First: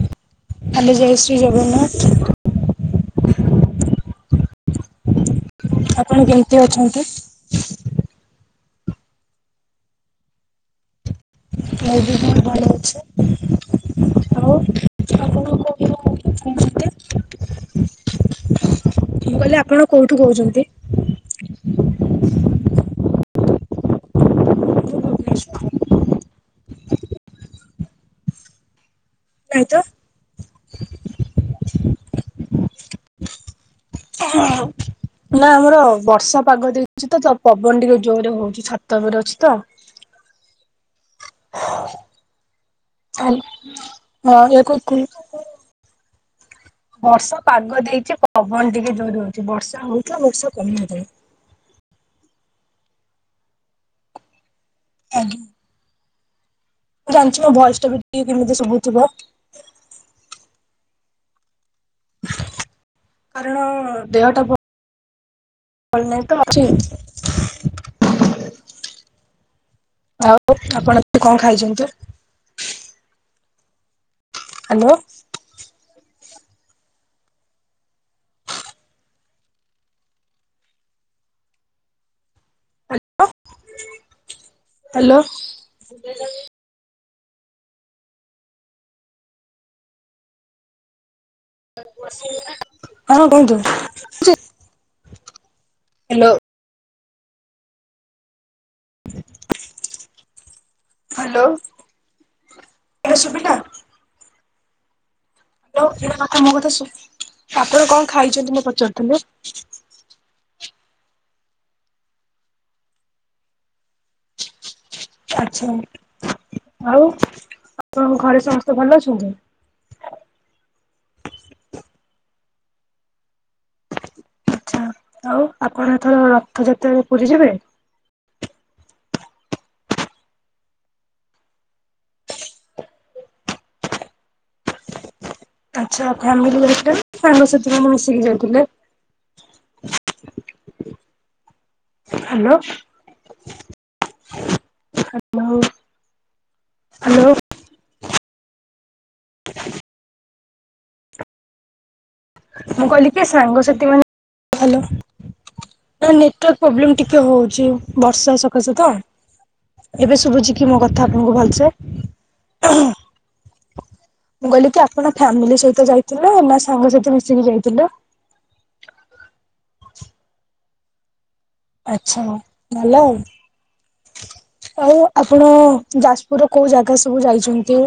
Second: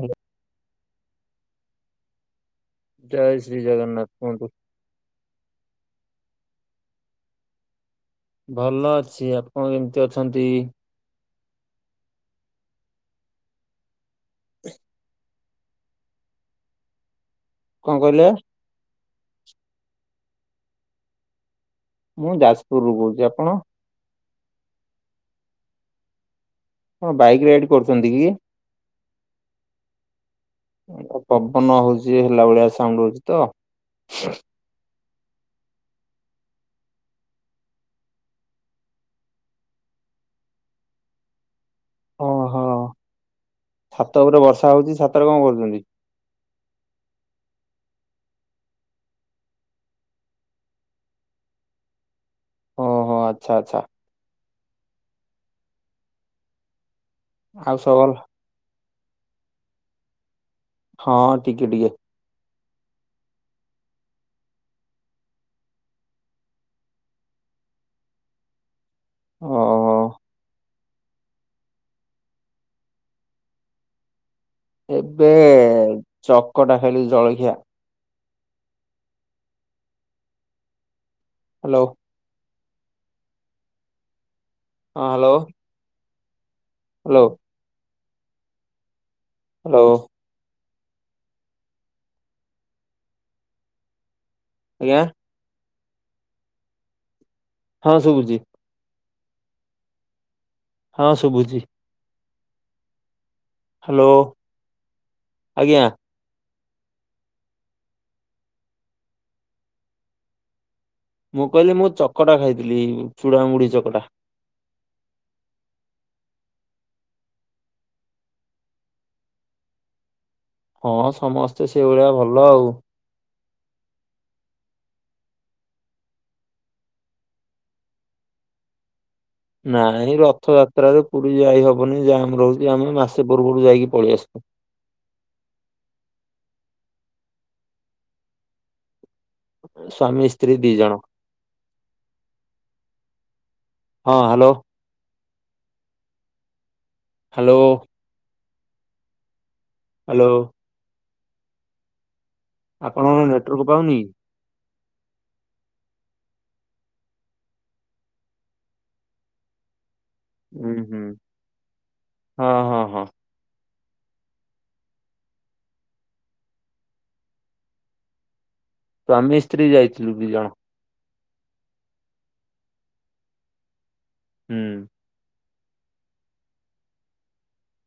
Hello hello ଜୟ ଶ୍ରୀ ଜଗନ୍ନାଥ। ଜୟ ଶ୍ରୀ ଜଗନ୍ନାଥ କୁହନ୍ତୁ। ଆପଣ କେମତି ଅଛନ୍ତି? ଭଲ ଅଛି। ଆପଣ କେମତି ଅଛନ୍ତି? ମୁଁ ବି ବୋହୁତ୍ ଭଲ ଅଛି। ଆଉ ଆପଣଙ୍କ କୋ କୋହୁଛନ୍ତି? କଁ କହିଲେ? ମୁଁ କହିଲି ଆପଣ କୋଉଠୁ କୋହୁଚନ୍ତି? ମୁଁ ଯାଜପୁରରୁୁ କଞହୁଚି। ଆପଣ? ହଁ ବାଇକ୍ ରାଇଡ଼୍ କରୁଚନ୍ତି କି? ନାଇଁ ତ। ଉଁ ପବନ ହଉଚି ହେଲା ଭଳିଆ ସାଉଣ୍ଡ୍ ହଉଚି ତ। ସାହା ଆଉ ନାଁ ଆମର ବର୍ଷା ପାଗ ଦେଇଚି ତ ପବନ ଟିକେ ଜୋରରେ ହୋଉଚି। ଛାତ ଓପରେ ଅଛି ତ। ଓହୋ। ହାଲ୍ ଛାତ ହଁ ଉପରେ ଏଇ ବର୍ଷା କ୍ଷୁଣି ହଉଛି ଥିନି ଛାତରେ ତ କଣ ଓପରେ କରୁଛନ୍ତି? ବର୍ଷା ପାଗ ଦେଇଚି ପବନ ଟିକେ ଜୋରେ ହୋଉଚି। ବର୍ଷା ହୋଉତ ବର୍ଷା କମି ଗଲାଇଁ। ଓଁ ଆଚ୍ଛା ଆଚ୍ଛା। ଆଉ ମୁଁ ଜାଣିଚି ମୋ ଆଉ ଭୟସ୍ ଟା ସବୁ ବି ଭଲ ଟିକେ କେମିତି ଶୁବୁଥୁବ। ହଁ ଟିକେ ଟିକେ। କାରଣ ଦେହଟା ଭ ଭଲ୍ ନା‌ହିଁ ତ ଆଜି। ଓ। ଆଉ ଆପଣ କଁ ଖାଇଛନ୍ତୁ? ହ୍ୟାଲୋ ଏବେ ଚକଟା ଖାଇଲି ଜଳଖିଆ। ହାଲୋ। ହାଲୋ। ହାଲୋ। ହାଲୋ। ହଁ କୁହନ୍ତୁ। ଆଜ୍ଞା? ହାଲୋ। ହଁ ଶୁଭୁଚି। ହଁ ହାଲୋ ଶୁଭୁଛି ଏବେ ଶୁଭିଲା? ହାଲୋ? ତମ କଥା ଶୁନି ଆପଣ କଣ ଖାଇଚନ୍ତି ମୁ ପଚାରୁଥିଲେ? ମୁଁ କହିଲି ମୁଁ ଚକଟା ଖାଇଥିଲି ଚୁଡ଼ାମୁଢି ଚକଟା ଆଚ୍ଛା ଆଉ ଆପଣଙ୍କ ଘରେ ସମସ୍ତେ ଭଲ ଅଛନ୍ତି? ହଁ ସମସ୍ତେ ସେଇଭଳିଆ ଭଲ ଆଉ ଆଚ୍ଛା ଆଉ ଆପଣ ଏଥର ରଥଯାତ୍ରାରେ ପୁରୀ ଯିବେ? ନାଇଁ ରଥଯାତ୍ରାରେ ପୁରୀ ଯାଇହବନି ଯାମ୍ ରହୁଚି ଆମେ ମାସେ ପୂର୍ବରୁ ଯାଇକି ପଳେଆସୁ। ଆଛା ଆଉ କ ଫ୍ୟାମିଲି ଘରେ ଥିଲେ ନା ଫ୍ୟାମିଲ ସହିତ ଆପ ମିଶିକି ଯାଉଥିଲେ। ସ୍ଵାମୀ, ସ୍ତ୍ରୀ ଦିଜଣ ହାଲୋ। ହଁ ହାଲୋ। ହାଲୋ ହୋଉ ହାଲୋ ହାଲୋ? ହାଲୋ? ମୁଁ କହିଲି ଆପଣଙ୍କ କି ନେଟୱାର୍କ ସାଙ୍ଗସାଥି ପାଉନି? ମାନେ ଭଲ। ନାଇଁ ନେଟୱାର୍କ ପ୍ରୋବ୍ଲେମ ଟିକେ ହୋଉଚି ବର୍ଷା ସକାଶେ ତ। ଏବେ ଶୁଭୁଚି କି ହୁଁ ମୋ ହୁଁ କଥା ଆପଣଙ୍କୁ ଭଲସେ? ହଁ ହଁ ହଁ ମୁଁ କହିଲି କି ଆପଣ ଫ୍ୟାମିଲି ସହିତ ଯାଇଥିଲେ ନା ସାଙ୍ଗସାଥୀ ମିଶିକି ଯାଇଥିଲ? ସ୍ୱାମୀ ସ୍ତ୍ରୀ ଯାଇଥିଲୁ ଦି ଜଣ। ଆଚ୍ଛା ଭଲ ଆଉ ହୁଁ। ଆଉ ଆପଣ ଯାଜପୁରର କୋଉ ଜାଗା ସବୁ ଯାଇଚନ୍ତି?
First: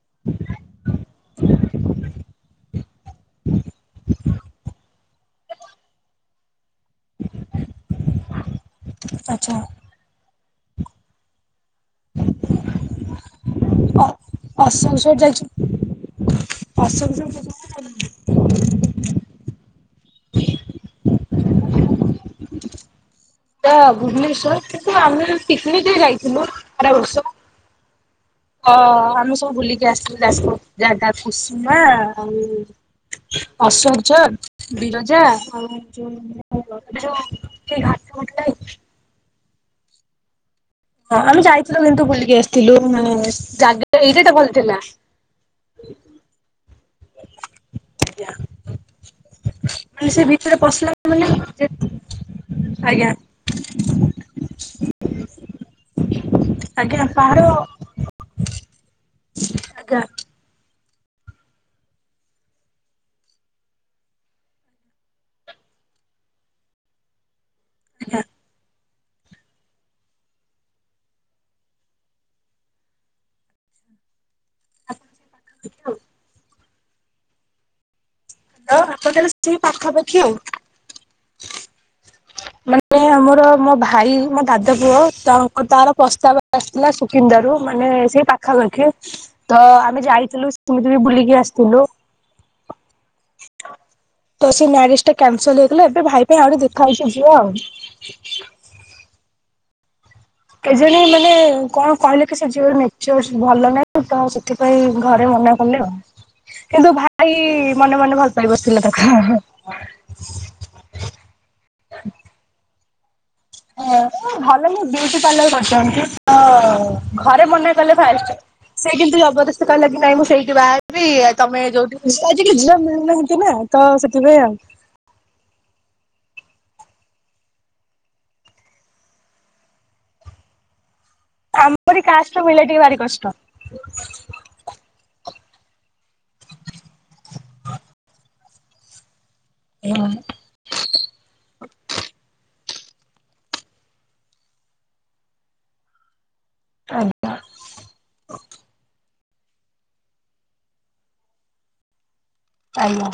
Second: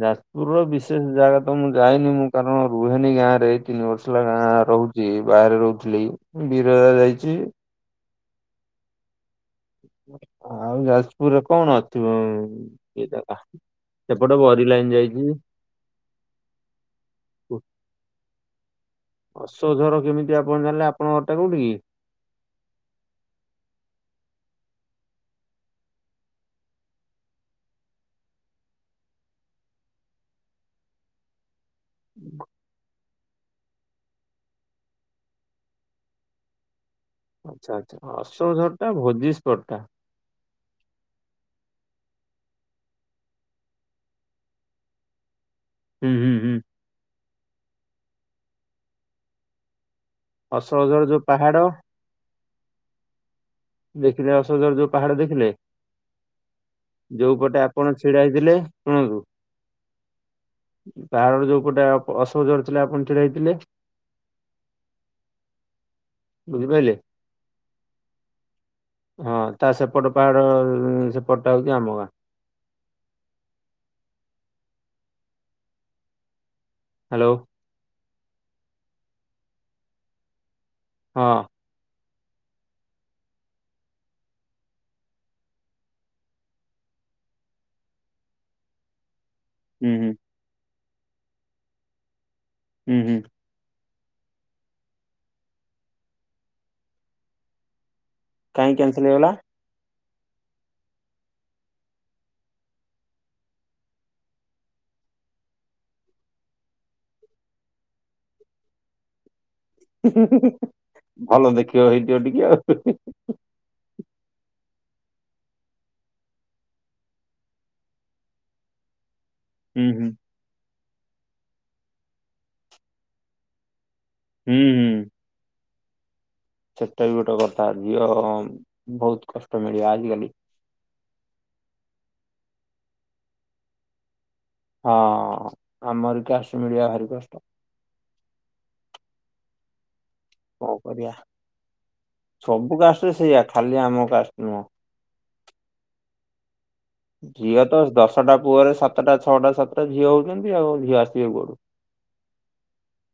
ଯାଜପୁରର ବିଶେଷ ଜାଗା ତ ମୁଁ ଯାଇନି ମୁଁ କାରଣ ରୁହେନି ଗାଁରେ ଏଇ ତିନି ବର୍ଷ ହେଲା ଗାଁ ରହୁଚି ଗାଁରେ ବାହାରେ ରହୁଥିଲି। ମୁଁ ବିରଜା ଯାଇଚି। ଆଛା। ଆଉ ଯାଜପୁରରେ କଣ ଅ ଥିବ କି ଜାଗା ଅ ସେପଟ ବରି ଲାଇନ ଯାଇଚି। ଅଶୋକ ଝର ଯାଇଚନ୍ତି ନା ଯାଇ ଅଶୋକ ଝର କେମିତି ଆପଣ ଜାଣିଲେ ଆପଣଙ୍କ ଘରଟା କୋଉଠି କି? ର ଭୁବନେଶ୍ୱର କିନ୍ତୁ ଆମେ ପିକନିକରେ ଯାଇଥିଲୁ ଆର ବର୍ଷ ହଁ ଆମେ ସବୁ ବୁଲିକି ଆସଥିଲୁ ଯାଜପୁର ଯା-ଯା କୁସୁମା ଆଉ ଅଶୋକ ଝର, ବିରଜା, ଆଉ ଯୋଉ ଏବେ ଯୋଉ ଆଚ୍ଛା ଘାଟ ଆଚ୍ଛା ଘୁଟ ନାହିଁ ଅଶୋକ ଝରଟା ଭୋଜି ସ୍ପଟଟା। ହଁ ଆମେ ଯାଇଥିଲୁ କିନ୍ତୁ ବୁଲିକି ଆସିଥିଲୁ ମାନେ ଜାଗା ଏଇଟା ଏଟା ଭଲଥିଲା। ହୁଁ ହୁଁ ହୁଁ। ମାନେ ସେ ଭିତରେ ପଶିଲା ଅଶୋକଝର ଯୋଉ ମାନେ ପାହାଡ ଯେତ୍ ଆଜ୍ଞା। ଦେଖିଲେ ଅଶୋକ ଝର ଯୋଉ ପାହାଡ ଦେଖିଲେ ଆଜ୍ଞା ପାହାଡ ଯୋଉ ପଟେ ଆ ଆପଣ ଛିଡା ହେଇଥିଲେ ଶୁଣନ୍ତୁ ଆଜ୍ଞା। ପାହାଡର ଯୋଉ ପୋଟେ ଆପ ଅଶୋକ ଝର ଥିଲା ଆପଣ ଛିଡାହେଇଥିଲେ ବୁଝିପାଇଲେ ଆଜ୍ଞା। ହଁ ତା ସେପଟ ପାହାଡ ଅଁ ସେପଟଟା ହୋଉଚି ଆମ ଗାଁ। ଆପଣ ସେଇ ପାଖାପାଖି ଆଉ। ହାଲୋ। ହଁ ହାଟ ତାହେଲେ ସ୍କୁଲ ପାଖା ପାଖି ଆଉ। ହଁ। ମାନେ। ମୋର ମୋ ଭାଇ ମୋ ଦାଦା ପୁଅ ତାଙ୍କ ତାର ପ୍ରସ୍ତାବ ଆସିଥିଲା ସୁକିନ୍ଦାରୁ ମାନେ ସେ ପା ଖା ପାଖି ତ ହୁଁ ଆମେ ହୁଁ ଯାଇଥିଲୁ ସେମିତି ବି ବୁଲିକି ଆସିଥିଲୁ। ହୁଁ ହୁଁ। ତ ସେ ମ୍ୟାରେଜ ଟା କ୍ୟାନସଲ ହେଇଗଲା ଏବେ ଭାଇ ପାଇଁ ଆହୁଟେ ଦେଖା ହଉଛି। ଝୁଅ ଆଉ। କାଇଁ କ୍ୟାନସେଲ ହେଇଗଲା। କେ ଜଣି ମାନେ କଣ କହିଲେ କି ସେ ଝିଅ ର ନେଚରସ୍ ଭଲ ନାହିଁ। ସେଥିପାଇଁ ଘରେ ମନା କଲେ ଆଉ। କିନ୍ତୁ ଭାଇ ମନେ ମନେ ଭଲ ପାଇ ବସିଥିଲା ତାକୁ ହେଁ ହେଁ। ହଁ ଭଲ ଦେଖିବାକୁ ହେଇଥିବ ଟିକେ ଆଉ ହେ ହେ ହେ। ହୁଁ ଭଲ ଲେ ବିୁଟି ପାର୍ଲ କରିଛନ୍ତି ତ ଘରେ ମନେ କଲେ ଫାଷ୍ଟ। ସେ କିନ୍ତୁ ଜବରଦସ୍ତି ହୁଁ କହିଲା କିି ହୁଁ ନାହିଁ ମୁଁ ସେଇଠି ବାହା ହେବି ତମେ ଯୋଉଠି ବୁ ଆଜି କାଲି ଝିଅ ମିଳୁ ନାହାଁନ୍ତି ନା। ତ ସେଥି ପାଇଁ ଆଉ। ହୁଁ ହୁଁ। ସେଟା ବି ଗୋଟେ କଥା ଝିଅ ବହୁତ କଷ୍ଟ ମିଳିବା ଆଜି କାଲି। ଆମରି କାଷ୍ଟ ର ମିଳି ବା ଟିକେ ଭାରି କଷ୍ଟ। ହଁ ଆମର କାଷ୍ଟ ର ମିଳିବା ଭାରି କଷ୍ଟ। [unintelligible] କଁ କରିବା ସବୁ କାଷ୍ଟରେ ସେଇଆ ଖାଲି ଆମ କାଷ୍ଟ ନୁହଁ। ଝିଅ ତ ଦଶଟା ପୁଅରେ ସାତଟା ଛଅଟା ସାତଟା ଝିଅ ହଉଛନ୍ତି ଆଉ ଝିଅ ଆସିବେ କୁଆଡୁ। ଆଜ୍ଞା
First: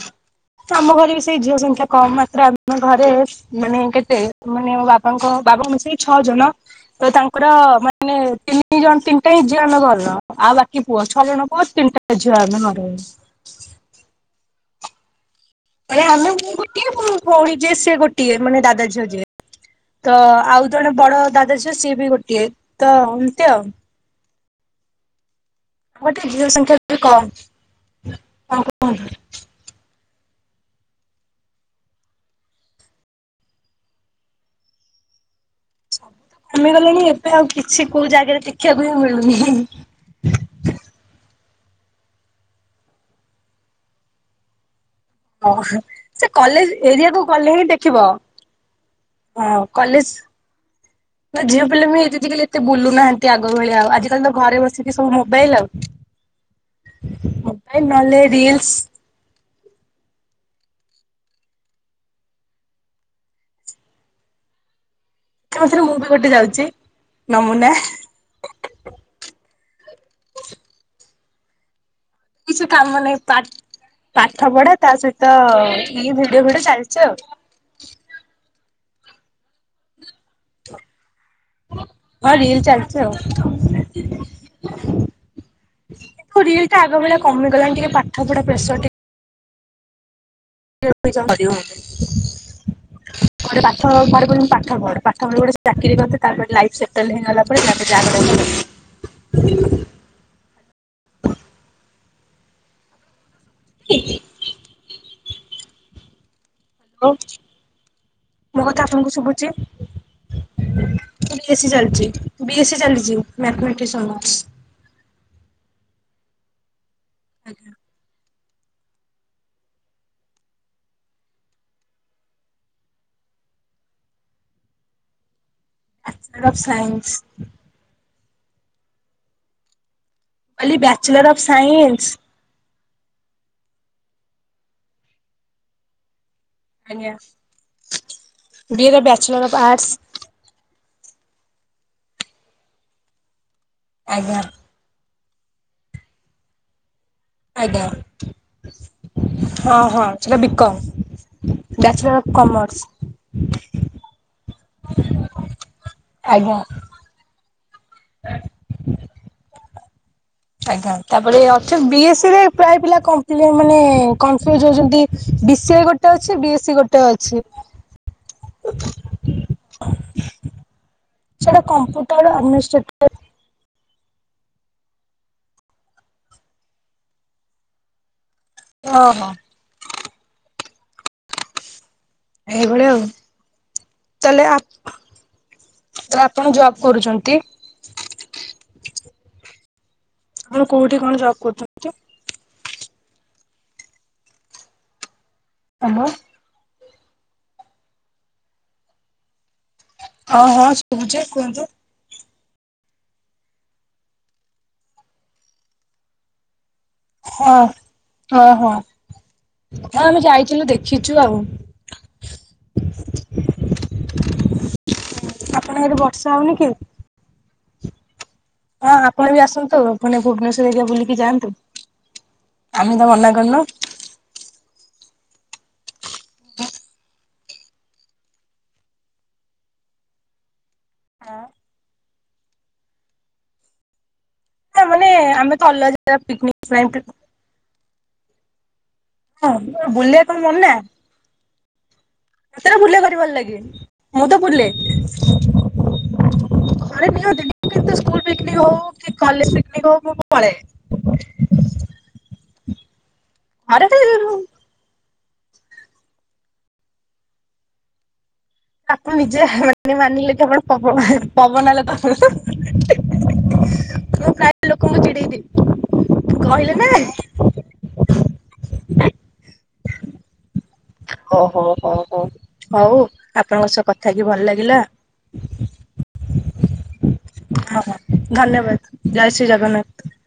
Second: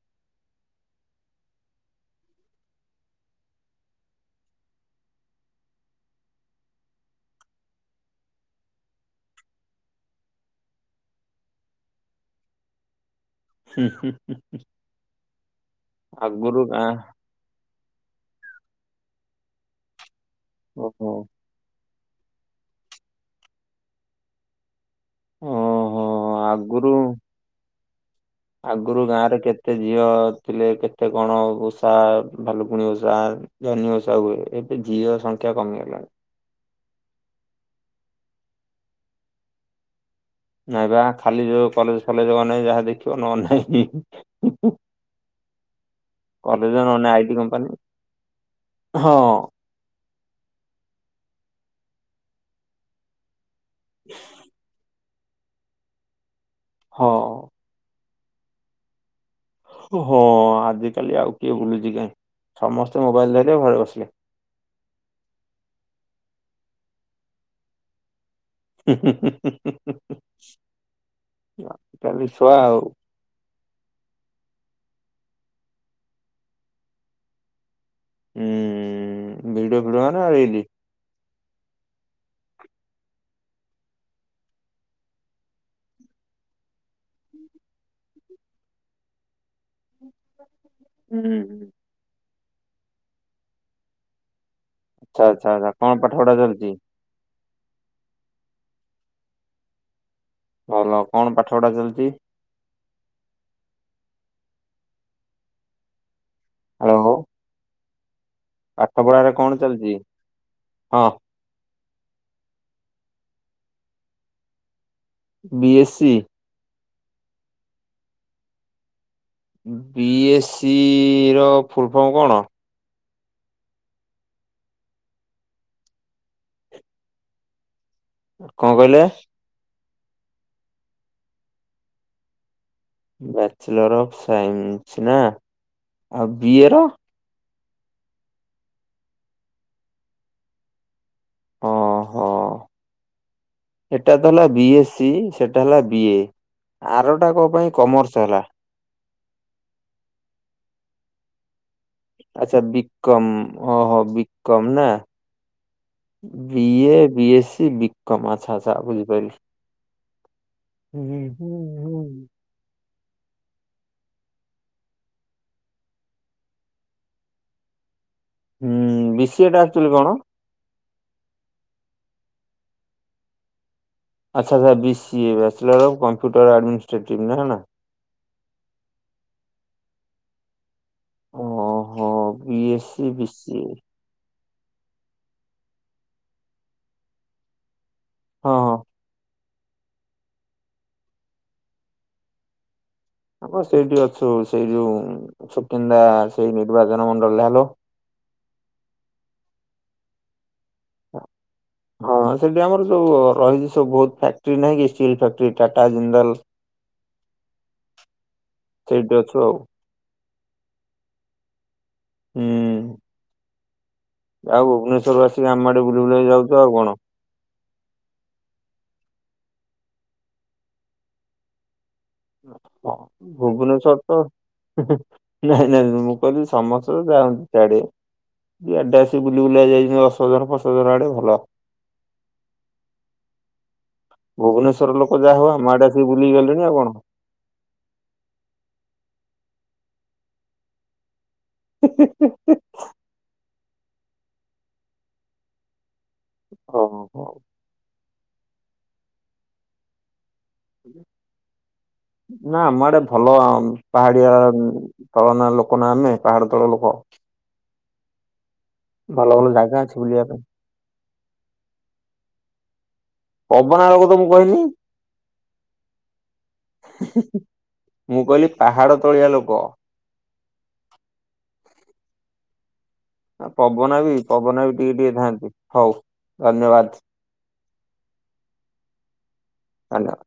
ଆମ ଘରେ ବି ସେଇ ଝିଅ ସଂଖ୍ୟା କମ୍ ମାତ୍ର ଅମ ଘରେ। ମାନେ କେତେ ମାନେ ମୋ ବାପାଙ୍କ ବାବାଙ୍କୁ ମିଶେଇ ଛଅ ଜଣ। ତ ତାଙ୍କର ମାନେ ତିନି ଜଣ ତିନିଟା ହିଁ ଝିଅ ଆମେ ଘରର ଆଉ ବାକି ପୁଅ ଛଅ ଜଣ ଙ୍କର ତିନିଟା। ଝିଅ ଆମେ ଘରେ। ହୁଁ ହୁଁ ହୁଁ ହୁଁ। ମାନେ ଆମେ ମୁଁ ଗୋଟିଏ ଗାଁ ମୋ ଭଉଣୀ ଯିଏ ସିଏ ଗୋଟିଏ ମାନେ ଦାଦା ଝିଅ ଯିଏ। ତ ଆଉ ଜଣେ ଓହୋ ବଡ ଦାଦା ଝିଅ ସିଏ ବି ଗୋଟିଏ ତ ଏମିତି ଆଉ। ଓ। ଆମର ଟିକେ ଝିଅ ସଂଖ୍ୟା ଟିକେ କମ। ଆଗରୁ ଗାଁ ରେ କେତେ ଝିଅ ଥିଲେ କେତେ କଣ ଓଷା ଭାଲୁକୁଣୀ ଓଷା। ଜହ୍ନି ଓଷା ହୁଏ ଏବେ ଝିଅ ସଂଖ୍ୟା କମି ଗଲାଣି। କମି ଗଲେଣି ଏବେ ଆଉ କିଛି କୋଉ ଜାଗାରେ ଦେଖିବାକୁ ହିଁ ମିଳୁନି ହିଁ ହିଁ। ନାଇଁ ବା ଖାଲି ଯୋଉ କଲେଜ ଫଲେଜ ମାନେ ଯାହା ଦେଖିବ ନଲେ ନାଇଁ ହିଁ ହିଁ ହିଁ। ହଁ ସେ କଲେଜ ନହେଲେ ନାଇଁ ଏରିଆକୁ ଆଇଟି ଗଲେ କମ୍ପାନୀ ହିଁ ଦେଖିବ। ହଁ। ହଁ କଲେଜ। ନା ଝିଅ ପିଲା ବି ଫିଜିକାଲି ଏତେ ବୁଲନାହାନ୍ତି ଆଗ ଭଳିଆ ଆଉ ଆଜିିକାଲି ତ ଘରେ ବସିକି ସବୁ ମୋବାଇଲ ଆଉ। ହଁ। ନହେଲେ ରୀଲସ୍। ହଁ ଆଜିକାଲି ଆଉ କିଏ ବୁଲୁଛି କାହିଁ ସମସ୍ତେ ମୋବାଇଲ ଧର ଘରେ ବସିଲେ। ତା ଧିଏରେ ମୁଁ ବି ଗୋଟେ ଯାଉଛି ନମୁନା। ହୁଁ ହୁଁ ହୁଁ ହୁଁ ହୁଁ ହୁଁ ହୁଁ। କିଛି କାମ ନାହିଁ ପାଠ ପଢା ତା ସହିତ ଏଇ ଭିଡିଓ ଫିଡିଓ ଚାଲିଛି ଆଉ। ଉଁ ଭିଡିଓ ଫିଡ଼ିଓ ମାନେ ଆଉ ଏଇ ରି ହଁ ରିଲ ଚାଲିଛି ଆଉ। ଆଉ ରିଲ ଟା ଆଗ ଭଳିଆ କମିଗଲାଣି ଟିକେ ପାଠ ପଢା ପ୍ରେସର ଟିକେ। ହୁଁ। [inaudible] ପାଠ ପଢ ପାଠ ପଢି ଆଚ୍ଛା ଗୋଟେ ଆଚ୍ଛା ଆଚ୍ଛା କଣ ଚାକିରି ପାଠ ପଢା ଚାଲିଛି କରନ୍ତି ତାପରେ ଲାଇଫ୍ ସେଟ୍ [inaudible] ଭଲ କଣ ପାଠ ପଢା ଚାଲିଛି? ହଁଁ ହାଲୋ। ମୋ କଥା ଆପଣଙ୍କୁ ଶୁଭୁଚି? କଣ ଚାଲିଛି? ହଁ ବିଏସି ଚାଲିଛି ବିଏସି ଚାଲିଛି ମଥମେଟିକ୍ସ ଅନର୍ସ ବିଏସି ଆଜ୍ଞା। ବି ଏ ସି ର ଫୁଲ ଫର୍ମ କଣ? Bachelor of science. କଣ କହିଲେ? କହିଲି bachelor of science. Bachelor of science ନା ଆଉ ବିଏ ର? B bachelor of arts. ଅ ହ ଏଟା ତ ଆଜ୍ଞା ହେଲା ବିଏସି ସେଟା ହେଲା ବି ଏ। ଆରଟା କଁ ପାଇଁ ଆଜ୍ଞା କମର୍ସ ହେଲା? ହଁ ହଁ ସେଟା ବିକମ [inaudible] ଆଛା ବିକମ ହଁ ହଁ ବିକମ ନା? ଆଜ୍ଞା। ବିଏ ବିଏସି ବିକମ ଆଛା ଆଛା ବୁଝିପାଇଲି। ଆଜ୍ଞା ତାପରେ ଅଛ ବିଏସି ରେ ପ୍ରାୟ ପିଲା [unintelligible] ମାନେ କନଫ୍ୟୁଜ ହଉଛନ୍ତି ବିସିଏ ଗୋଟେ ଅଛି ବିଏସି ଗୋଟେ ଅଛି ହୁଁ ବିସିଏ ଟା ଆକ୍ଚୁଲି କଣ? ସେଟା କମ୍ପୁଟର [unintelligible] ଆଛା ଆଛା BCA bachelor of computer administrative ନା ନା ହଁ ହଁ। ଓହୋ ଏଇଭଳିଆ ଆଉ ବିଏସି ବିସିଏ ତାହେଲେ ଆପ ତ ଆପଣ ଜବ୍ କରୁଚନ୍ତି? ହଁ। ଆପଣ କୋଉଠେ କଣ ଜବ୍ କରୁଛନ୍ତି? ଆମ ସେଇଠି ଅଛୁ ସେଇ ଯୋଉ ସୁକିନ୍ଦା ହ୍ୟାଲୋ ସେଇ ନିର୍ବାଚନ ମଣ୍ଡଳରେ ହାଲୋ ହଁ ହଁ ଶୁଭୁଛି କୁହନ୍ତୁ। ହଁ ସେଠି ଆମର ସବୁ ରହିଛି ସବୁ ବହୁତ ଫ୍ୟାକ୍ଟ୍ରି ନାହିଁ କି ଷ୍ଟିଲ୍ [unintelligible] ଟାଟା ଜିନ୍ଦାଲ ହ ହଁ ହଁ। ସେଇଠି ଅଛୁ ଆଉ ହଁ ଆମେ ଯାଇଥିଲୁ ଦେଖିଛୁ ଆଉ। ହୁଁ ଆଉ ଭୁବନେଶ୍ୱରରୁ ଆସି ଆମ ଆଡେ ଆପଣଙ୍କ ବୁଲି ବର୍ଷା ବୁଲାକି ହଉନି ଯାଉଛ କି? ଆଉ କଣ? ହଁ ଆପଣ ବି ଆସନ୍ତୁ [unintelligible] ଭୁବନେଶ୍ଵର ଏରିଆ ବୁଲିକି ଯାଆନ୍ତୁ। ଆମେ ତ ହଁ ମନା କରିନୁ। ଭୁବନେଶ୍ଵର ତ ନାଇଁ ନାଇଁ ମୁଁ କହିଲି ସମସ୍ତେ ଦ ଯାଆନ୍ତି ସିଆଡେ ଇଆଡେ ଆସି ବୁଲି ବୁଲା ଯାଇଛନ୍ତି ଅସୋଧନ ପ୍ରସୋଧର ଆଡେ ଭଲ ନା ଭୁବନେଶ୍ଵର ମାନେ ଲୋକ ଯାହା ହଉ ଆମେ ତ ଆମ ଆଡେ ଅଲଗା ଆସିକି ଜାଗା ବୁଲି ପିକନିକ ଗଲେଣି ଆଉ ପାଇଁ କଣ ହଁ ବୁଲିବା କଣ ମନା। [inaudible] ସତରେ ବୁଲିବାକୁ ଭାରି ଭଲ ଲାଗେ ମୁଁ ତ ବୁଲେ [inaudible] ମୁଁ ଓହୋ। କିନ୍ତୁ ସ୍କୁଲ ପିକନିକ ହଉ କି କଲେଜ ପିକନିକ୍ ହଉ ମୁଁ ପଳେ। ନା ଆମ ଏଡେ ଭଲ ଘରେ ତ ପାହାଡିଆ ତଳ ନା ଲୋକ ନା ଆମେ ପାହାଡ ତଳ ଲୋକ। ଆପଣ ଭଲ ନିଜେ ଭଲ ଜାଗା ଅଛି [unintelligible] ବୁଲିବା ମାନିଲେ ପାଇଁ ତ ଆପଣ ପବ ଏ ହେଁ ପବନା ଲୋକ ହେଁ ହୁଁ। ପବନା ଲୋକ ତ ମୁଁ ମୁଁ କହିନି ପ୍ରାୟ ଲୋକଙ୍କୁ ଚିଡେଇ ଦିଏ। କହିଲେ ନା। ମୁଁ କଇଲି ପାହାଡ ତଳିଆ ଲୋକ। ଓ ହୋ ହୋ ହୋ ହଉ। ଆ ଆପଣଙ୍କ ସହ ପବନା କଥା ବି ହେଇକି ଭଲ ପବନା ବି ଲାଗିଲା। ଟିକେ ଟିକେ ଥାଆନ୍ତି ହଉ ଧନ୍ୟବାଦ। [unintelligible] ଧନ୍ୟବାଦ। ଜୟ ଶ୍ରୀ ଜଗନ୍ନାଥ। ଧନ୍ୟବାଦ।